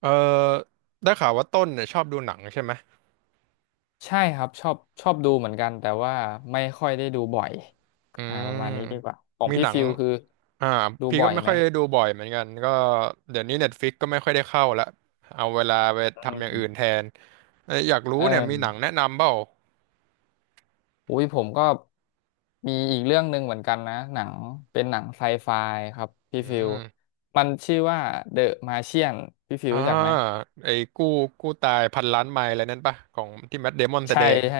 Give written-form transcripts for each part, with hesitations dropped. เออได้ข่าวว่าต้นเนี่ยชอบดูหนังใช่ไหมใช่ครับชอบดูเหมือนกันแต่ว่าไม่ค่อยได้ดูบ่อยอืประมาณนี้ดีกว่ามของมีพี่หนังฟิลคืออ่าดูพี่บ่ก็อยไม่ไหค่มอยได้ดูบ่อยเหมือนกันก็เดี๋ยวนี้เน็ตฟิกก็ไม่ค่อยได้เข้าละเอาเวลาไปอืทำอย่างมอื่นแทนเอ้ยอยากรู้เออเนี่ยมีหนังแนะนำเปล่าอุ้ยผมก็มีอีกเรื่องหนึ่งเหมือนกันนะหนังเป็นหนังไซไฟครับพี่อืฟิวมมันชื่อว่า The Martian พี่ฟิวอ่ารู้จักไหมไอ้กู้ตายพันล้านไมล์อะไรนั่นปะของที่แมทเดมอนแสใช่ดงใช่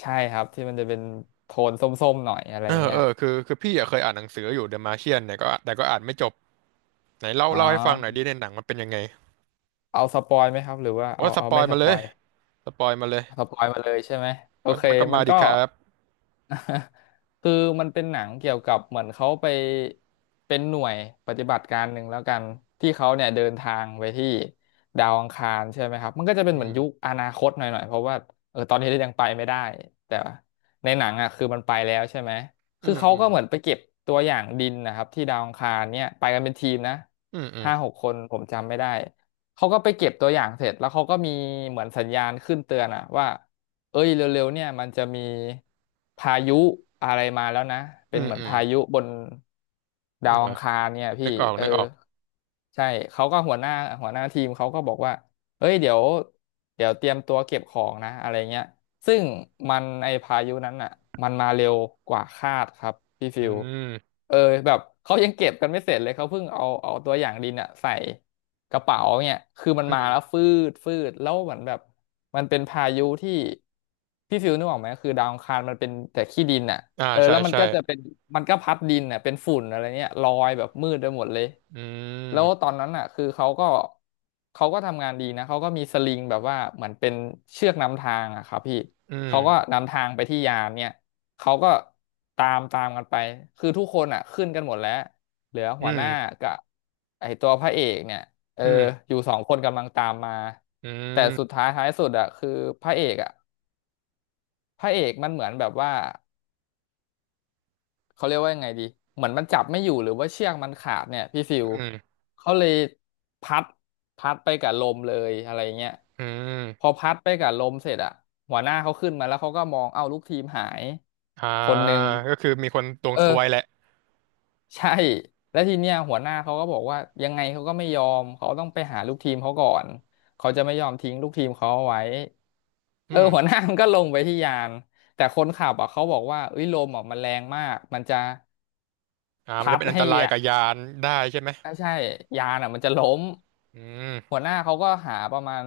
ใช่ครับที่มันจะเป็นโทนส้มๆหน่อยอะไรเออย่างอเงี้เอยอคือพี่อะเคยอ่านหนังสืออยู่เดอะมาเชียนเนี่ยก็แต่ก็อ่านไม่จบไหนเล่าอ๋เล่าให้ฟังหน่อยอดิในหนังมันเป็นยังไงเอาสปอยไหมครับหรือว่าโอ้สเอาปอไม่ยสมาปเลอยย สปอยมาเลยสปอยมาเลยใช่ไหมโอมันเคมันก็มัมานดิก็ ครับ คือมันเป็นหนังเกี่ยวกับเหมือนเขาไปเป็นหน่วยปฏิบัติการหนึ่งแล้วกันที่เขาเนี่ยเดินทางไปที่ดาวอังคารใช่ไหมครับมันก็จะเป็อืนเหมือนมยุคอนาคตหน่อยๆเพราะว่าเออตอนนี้ยังไปไม่ได้แต่ว่าในหนังอ่ะคือมันไปแล้วใช่ไหมอืคือมเขาอืมก็เหมือนไปเก็บตัวอย่างดินนะครับที่ดาวอังคารเนี่ยไปกันเป็นทีมนะอืมอืมห้าหกคนผมจำไม่ได้ เขาก็ไปเก็บตัวอย่างเสร็จแล้วเขาก็มีเหมือนสัญญาณขึ้นเตือนอะว่าเอ้ยเร็วๆเนี่ยมันจะมีพายุอะไรมาแล้วนะเป็อืนมเหมือนอืมพายุบนอืดามวอัอ่ะงคารเนี่ยพี่นึกออกเออนึกออกใช่เขาก็หัวหน้าทีมเขาก็บอกว่าเอ้ยเดี๋ยวเตรียมตัวเก็บของนะอะไรเงี้ยซึ่งมันไอพายุนั้นอ่ะมันมาเร็วกว่าคาดครับพี่ฟิอืวมเออแบบเขายังเก็บกันไม่เสร็จเลยเขาเพิ่งเอาตัวอย่างดินอ่ะใส่ กระเป๋าเนี่ยคือมันอืมาแล้มวฟืดฟืดแล้วเหมือนแบบมันเป็นพายุที่พี่ฟิลนึกออกไหมคือดาวอังคารมันเป็นแต่ขี้ดินอ่ะอ่าเออใช่แล้วมันใช่ก็จะเป็นมันก็พัดดินอ่ะเป็นฝุ่นอะไรเนี่ยลอยแบบมืดไปหมดเลยอืแล้วตอมนนั้นอ่ะคือเขาก็ทำงานดีนะเขาก็มีสลิงแบบว่าเหมือนเป็นเชือกนำทางอ่ะครับพี่อืเขาก็มนำทางไปที่ยานเนี่ยเขาก็ตามกันไปคือทุกคนอ่ะขึ้นกันหมดแล้วเหลืออืหัวหน้ามกับไอตัวพระเอกเนี่ย เอออืมอยู่สองคนกำลังตามมาอืแต่สุดมท้ายท้ายสุดอะคือพระเอกอะพระเอกมันเหมือนแบบว่าเขาเรียกว่ายังไงดีเหมือนมันจับไม่อยู่หรือว่าเชือกมันขาดเนี่ยพี่ฟิวอืมเขาเลยพัดไปกับลมเลยอะไรเงี้ยอืพมอพัดไปกับลมเสร็จอะหัวหน้าเขาขึ้นมาแล้วเขาก็มองเอ้าลูกทีมหายอ่าคนหนึ่งก็คือมีคนดวงเอซอ วยแหละใช่แล้วทีเนี้ยหัวหน้าเขาก็บอกว่ายังไงเขาก็ไม่ยอมเขาต้องไปหาลูกทีมเขาก่อนเขาจะไม่ยอมทิ้งลูกทีมเขาเอาไว้อืเออมหัวหน้ามันก็ลงไปที่ยานแต่คนขับอ่ะเขาบอกว่าเอ้ยลมอ่ะมันแรงมากมันจะอ่ามันพัจะดเป็นอันตให้รายอ่ะกับยานได้ใช่ไหมอ่ะใช่ยานอ่ะมันจะล้มอืมหัวหน้าเขาก็หาประมาณ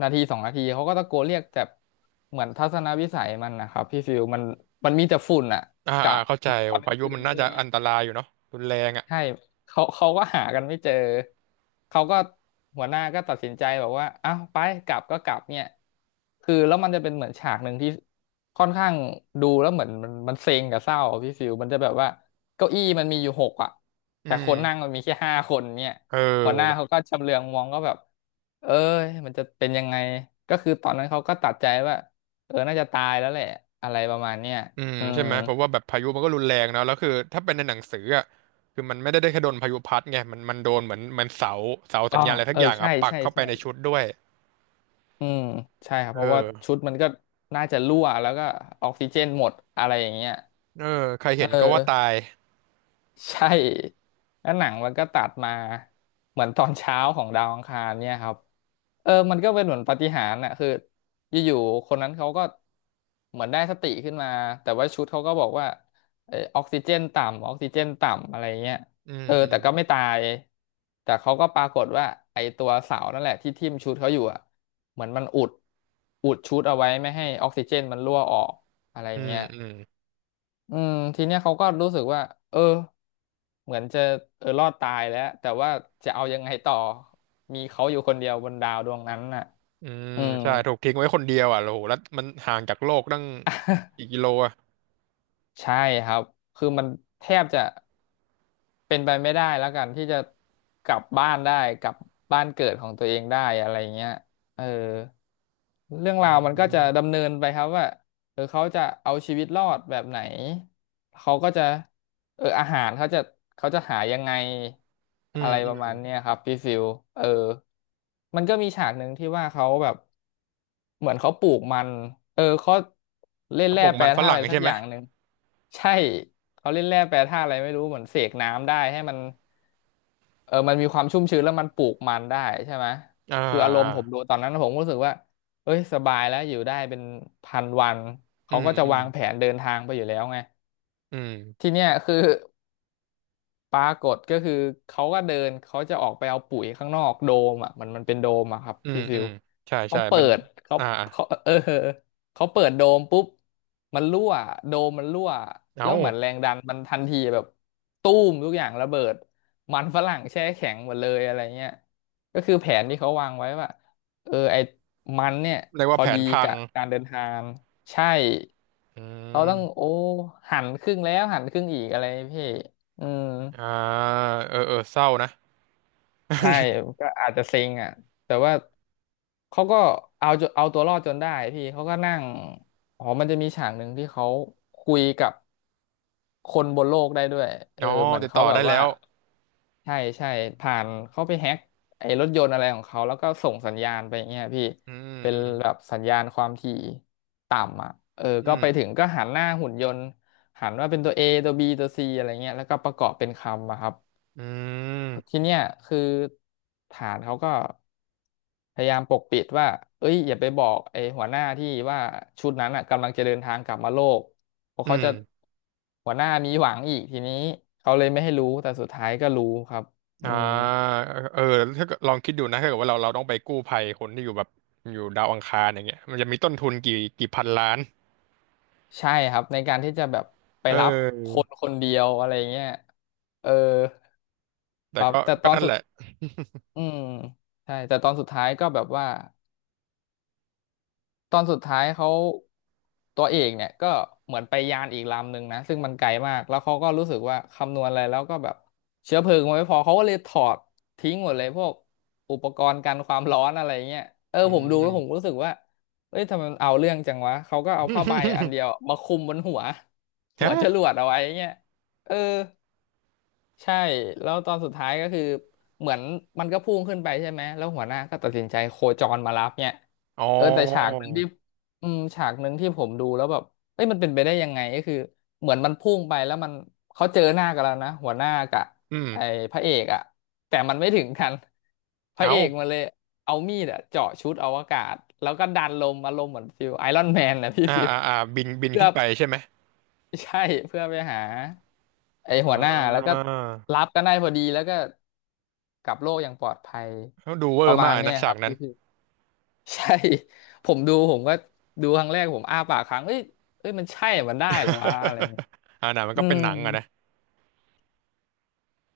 นาทีสองนาทีเขาก็ตะโกนเรียกแต่เหมือนทัศนวิสัยมันนะครับพี่ฟิวมันมีแต่ฝุ่นอ่ะอ่ากะอ่าเข้าใจมันตโอ้อนกพาลางยุคืมันนด้น่าวยจะเนี่อัย นตรายอยู่เนาะรุนแรงอ่ะใช่เขาก็หากันไม่เจอเขาก็หัวหน้าก็ตัดสินใจบอกว่าอ้าวไปกลับก็กลับเนี่ยคือแล้วมันจะเป็นเหมือนฉากหนึ่งที่ค่อนข้างดูแล้วเหมือนมันเซ็งกับเศร้าอะพี่ฟิวมันจะแบบว่าเก้าอี้มันมีอยู่หกอ่ะอืแต่คนนั่งมมันมีแค่ห้าคนเนี่ยเอหัวหน้าเขาอ ก็ชำเลืองมองก็แบบเอ้ยมันจะเป็นยังไงก็คือตอนนั้นเขาก็ตัดใจว่าเออน่าจะตายแล้วแหละอะไรประมาณเนี้ยอืมอืใช่มไหมเพราะว่าแบบพายุมันก็รุนแรงเนอะแล้วคือถ้าเป็นในหนังสืออ่ะคือมันไม่ได้ได้แค่โดนพายุพัดไงมันมันโดนเหมือนมันเสาอ๋สัอญญาณอะไรทัเอกออย่างใช่อ่ะปักใช่เข้าไปใช่ ในชุดด้วยอืมใช่ครับเอเพราะว่าอชุดมันก็น่าจะรั่วแล้วก็ออกซิเจนหมดอะไรอย่างเงี้ยเออใครเห็เอนก็ว่าตาอ ยใช่แล้วหนังมันก็ตัดมาเหมือนตอนเช้าของดาวอังคารเนี่ยครับเออมันก็เป็นเหมือนปาฏิหาริย์น่ะคืออยู่ๆคนนั้นเขาก็เหมือนได้สติขึ้นมาแต่ว่าชุดเขาก็บอกว่าเออออกซิเจนต่ำอะไรเงี้ยอืเออแต่ก็ไม่มตายแต่เขาก็ปรากฏว่าไอตัวเสานั่นแหละที่ทิ่มชุดเขาอยู่อ่ะเหมือนมันอุดชุดเอาไว้ไม่ให้ออกซิเจนมันรั่วออกอะไรอืมเงี้ยอืมอืมอืมทีเนี้ยเขาก็รู้สึกว่าเออ เหมือนจะรอดตายแล้วแต่ว่าจะเอายังไงต่อมีเขาอยู่คนเดียวบนดาวดวงนั้นน่ะอืมอืมใช่ถูกทิ้งไว้คนเดียวอ่ะโอ้โหแล้วมันห่างจากโลกตั้งกิโลอ่ะใช่ครับคือมันแทบจะเป็นไปไม่ได้แล้วกันที่จะกลับบ้านได้กลับบ้านเกิดของตัวเองได้อะไรเงี้ยเออเรื่องอืราวมันก็มจะดำเนินไปครับว่าเขาจะเอาชีวิตรอดแบบไหนเขาก็จะ อาหารเขาจะหายังไงอือะมไรอืปมระมาณเนี้ยครับพี่ฟิลเออมันก็มีฉากหนึ่งที่ว่าเขาแบบเหมือนเขาปลูกมันเขาเล่นกระแร่ปกแปรมันฝธาตุรั่อะงไรสัใช่กไหอมย่างหนึ่งใช่เขาเล่นแร่แปรธาตุอะไรไม่รู้เหมือนเสกน้ำได้ให้มันมันมีความชุ่มชื้นแล้วมันปลูกมันได้ใช่ไหมอ่าคืออารมอ่าณ์ผมดูตอนนั้นผมก็รู้สึกว่าเอ้ยสบายแล้วอยู่ได้เป็นพันวันอืเขามก็จะอืมวางแผนเดินทางไปอยู่แล้วไงอืมทีเนี้ยคือ ปรากฏก็คือเขาก็เดินเขาจะออกไปเอาปุ๋ยข้างนอกโดมอ่ะมันเป็นโดมอ่ะครับอืมพี่ฟิอืวมใช่เขาใช่เปิเป็นดเขาอ่าอ่าเขาเขาเปิดโดมปุ๊บมันรั่วโดมมันรั่วเอ้าแล้วเหมือนแรงดันมันทันทีแบบตู้มทุกอย่างระเบิดมันฝรั่งแช่แข็งหมดเลยอะไรเงี้ยก็คือแผนที่เขาวางไว้ว่าไอ้มันเนี่ยเรียกพว่าอแผดีนพัง กับการเดินทางใช่อืเขาต้องโอ้มหันครึ่งแล้วหันครึ่งอีกอะไรพี่อืม อ่าเออเออเศร้านะ ใช่ ก็อาจจะเซ็งอ่ะแต่ว่าเขาก็เอาตัวรอดจนได้พี่เขาก็นั่งอ๋อมันจะมีฉากหนึ่งที่เขาคุยกับคนบนโลกได้ด้วยอ๋อเหมือนติดต่เขาอแบได้บแล้ว่าวใช่ใช่ผ่านเขาไปแฮ็กไอ้รถยนต์อะไรของเขาแล้วก็ส่งสัญญาณไปอย่างเงี้ยพี่อืมเป็นอืมแบบสัญญาณความถี่ต่ำอ่ะเอออืก็ไปถึงมก็หันหน้าหุ่นยนต์หันว่าเป็นตัว A ตัว B ตัว C อะไรเงี้ยแล้วก็ประกอบเป็นคำอะครับ อืมทีเนี้ยคือฐานเขาก็พยายามปกปิดว่าเอ้ยอย่าไปบอกไอ้หัวหน้าที่ว่าชุดนั้นอ่ะกำลังจะเดินทางกลับมาโลกเพราะอืเขามจะหัวหน้ามีหวังอีกทีนี้เขาเลยไม่ให้รู้แต่สุดท้ายก็รู้ครับอือ่มาเออถ้าเกิดลองคิดดูนะถ้าเกิดว่าเราต้องไปกู้ภัยคนที่อยู่แบบอยู่ดาวอังคารอย่างเงี้ยมันจะมีต้นทุนกี่พันล้านใช่ครับในการที่จะแบบไปเอรับคอนคนเดียวอะไรเงี้ยเออคแต่รับแต่ตก็อนนั่นสุแหดละอืมใช่แต่ตอนสุดท้ายก็แบบว่า ตอนสุดท้ายเขาตัวเอกเนี่ยก็เหมือนไปยานอีกลำหนึ่งนะซึ่งมันไกลมากแล้วเขาก็รู้สึกว่าคำนวณอะไรแล้วก็แบบเชื้อเพลิงมันไม่พอเขาก็เลยถอดทิ้งหมดเลยพวกอุปกรณ์กันความร้อนอะไรเงี้ยอืผมดูแล้วผมม รู้สึกว่าเอ้ยทำไมมันเอาเรื่องจังวะเขาก็เอาผ้าใบอันเดียว มาคลุมบนหัว หัฮะวจรวดเอาไว้เงี้ยเออ ใช่แล้วตอนสุดท้ายก็คือเหมือนมันก็พุ่งขึ้นไปใช่ไหมแล้วหัวหน้าก็ตัดสินใจโคจรมารับเนี่ยอ๋อแต่ฉากหนึ่งที่อืมฉากหนึ่งที่ผมดูแล้วแบบเอ้ยมันเป็นไปได้ยังไงก็คือเหมือนมันพุ่งไปแล้วมันเขาเจอหน้ากันแล้วนะหัวหน้ากับอืไอ้มพระเอกอะแต่มันไม่ถึงกันพระเอาเอกมาเลยเอามีดอะเจาะชุดอวกาศแล้วก็ดันลมอารมณ์เหมือนฟิลไอรอนแมนนะ พี่อ่าฟิลอ่าอ่าบินบินเพื่ขึ้อนไปใช่ไหมใช่เพื่อไปหา ไออ่หัวหน้าแล้วก็ารับกันได้พอดีแล้วก็กลับโลกอย่างปลอดภัยเขาดูเวปอระร์มามากณเนี้นะยคฉารักบนั้น พี่ พี่ใช่ ผมดูผมก็ดูครั้งแรกผมอ้าปากค้างเอ้ยมันใช่เหรอมันได้เหรอวะอะไรเงี้ย อ่าหนังมันอืก็เป็นมหนังอะนะ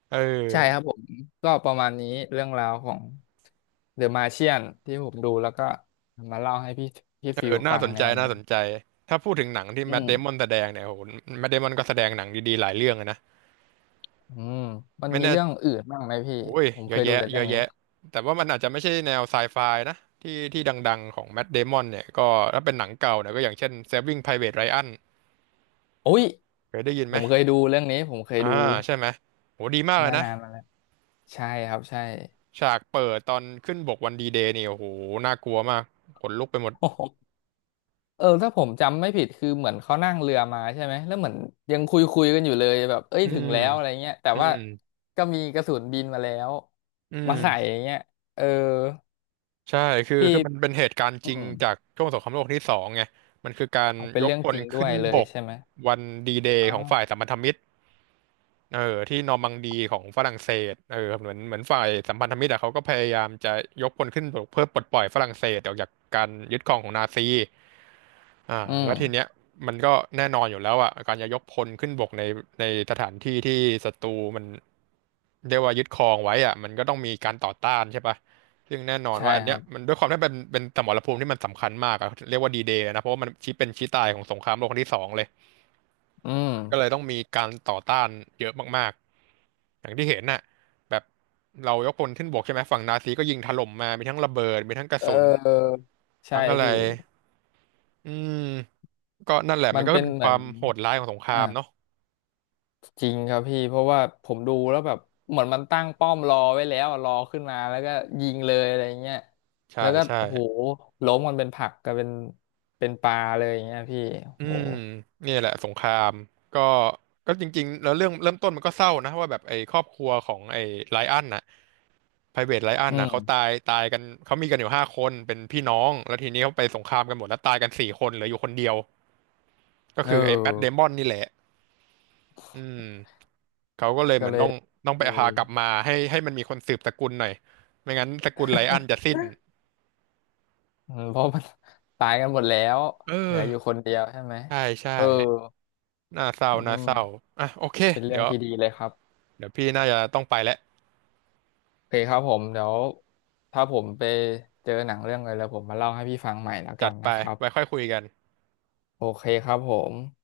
เอใช่ครัอบผมก็ประมาณนี้เรื่องราวของเดอะมาเชียนที่ผมดูแล้วก็มาเล่าให้พี่พี่เอฟิอลน่าฟัสงนในใจวันน่านี้สนใจถ้าพูดถึงหนังที่อืแมทมเดมอนแสดงเนี่ยโหแมทเดมอนก็แสดงหนังดีๆหลายเรื่องอะนะอืมมันไม่มีแน่เรื่องอื่นบ้างไหมพี่โอ้ยผมเยเคอะยดูแยะแต่เยเรื่องอะนี้แยะแต่ว่ามันอาจจะไม่ใช่แนวไซไฟนะที่ที่ดังๆของแมทเดมอนเนี่ยก็ถ้าเป็นหนังเก่าเนี่ยก็อย่างเช่น Saving Private Ryan โอ้ยเคยได้ยินผไหมมเคยดูเรื่องนี้ผมเคยอ่าดูใช่ไหมโหดีมากเลเมื่ยอนะนานมาแล้ว ใช่ครับใช่ ฉากเปิดตอนขึ้นบกวันดีเดย์นี่โอ้โหน่ากลัวมากขนลุกไปหมด โอ้โหเออถ้าผมจำไม่ผิดคือเหมือนเขานั่งเรือมาใช่ไหมแล้วเหมือนยังคุยกันอยู่เลยแบบเอ้ยอืถึงมแล้วอะไรเงี้ยแต่อืว่ามก็มีกระสุนบินมาแล้วอืมาใส่ม อย่างเงี้ยเออใช่คือพี่คือมันเป็นเหตุการณ์อืจริงมจากช่วงสงครามโลกที่สองไงมันคือการเอาเป็ยนกเรื่องพจลริงด้ขึ้วนยเลบยกใช่ไหมวันดีเดอ๋ย์ของฝ่ายอสัมพันธมิตร เออที่นอร์มังดีของฝรั่งเศสเออเหมือนฝ่ายสัมพันธมิตรอะเขาก็พยายามจะยกพลขึ้นปกเพื่อปลดปล่อยฝรั่งเศสออกจากการยึดครองของนาซีอ่าอืแล้วทีเนี้มยมันก็แน่นอนอยู่แล้วอะการจะยกพลขึ้นบกในสถานที่ที่ศัตรูมันเรียกว่ายึดครองไว้อะมันก็ต้องมีการต่อต้านใช่ปะซึ่งแน่นอนใช่ว่าอันคเนี้รัยบมันด้วยความที่เป็นสมรภูมิที่มันสำคัญมากอะเรียกว่าดีเดย์นะเพราะว่ามันชี้เป็นชี้ตายของสงครามโลกครั้งที่สองเลย อืก็เลยมต้องมีการต่อต้านเยอะมากๆ อย่างที่เห็นน่ะแบบเรายกพลขึ้นบกใช่ไหม ฝั่งนาซีก็ยิงถล่มมามีทั้งระเบิดมีทั้งกระเสุนออใช่ทั้งอะไร พี่อืม ก็นั่นแหละมัมันนก็เป็นเป็นเหคมือวานมโหดร้ายของสงครามอ่า เนาะจริงครับพี่เพราะว่าผมดูแล้วแบบเหมือนมันตั้งป้อมรอไว้แล้วอะรอขึ้นมาแล้วก็ยิงเลยอะไรเงี้ยใช่แล้วก็ใช่โอ้โหล้มมันเป็นผักกลายเป็นเป็นปลาเลยอย่างเงี้ยพี่โอ้อืโหมเนี่ยแหละสงครามก็ก็จริงๆแล้วเรื่องเริ่มต้นมันก็เศร้านะว่าแบบไอ้ครอบครัวของไอ้ไลอ้อนน่ะไพรเวทไลอ้อนอืน่ะเขามตายกันเขามีกันอยู่ห้าคนเป็นพี่น้องแล้วทีนี้เขาไปสงครามกันหมดแล้วตายกันสี่คนเหลืออยู่คนเดียว ก็เออคือไอ้แมทเดมอนนี่แหละอืมเขาก็เลยก็เหมือเลนยต้องเลไปหายกลับมาให้มันมีคนสืบสกุลหน่อยไม่งั้นสกุลไลอันจะสิ้น อืมเพราะมัน ตายกันหมดแล้วเออเหลืออยู่คนเดียวใช่ไหมใช่ใช่เออน่าเศร้าอืน่าเศร้ามอ่ะโอเคเป็นเรื่เดี๋องยวที่ดีเลยครับเดี๋ยวพี่น่าจะต้องไปแล้วโอเคครับผมเดี๋ยวถ้าผมไปเจอหนังเรื่องอะไรแล้วผมมาเล่าให้พี่ฟังใหม่แล้วกัจัดนไปนะครับไว้ค่อยคุยกันโอเคครับผม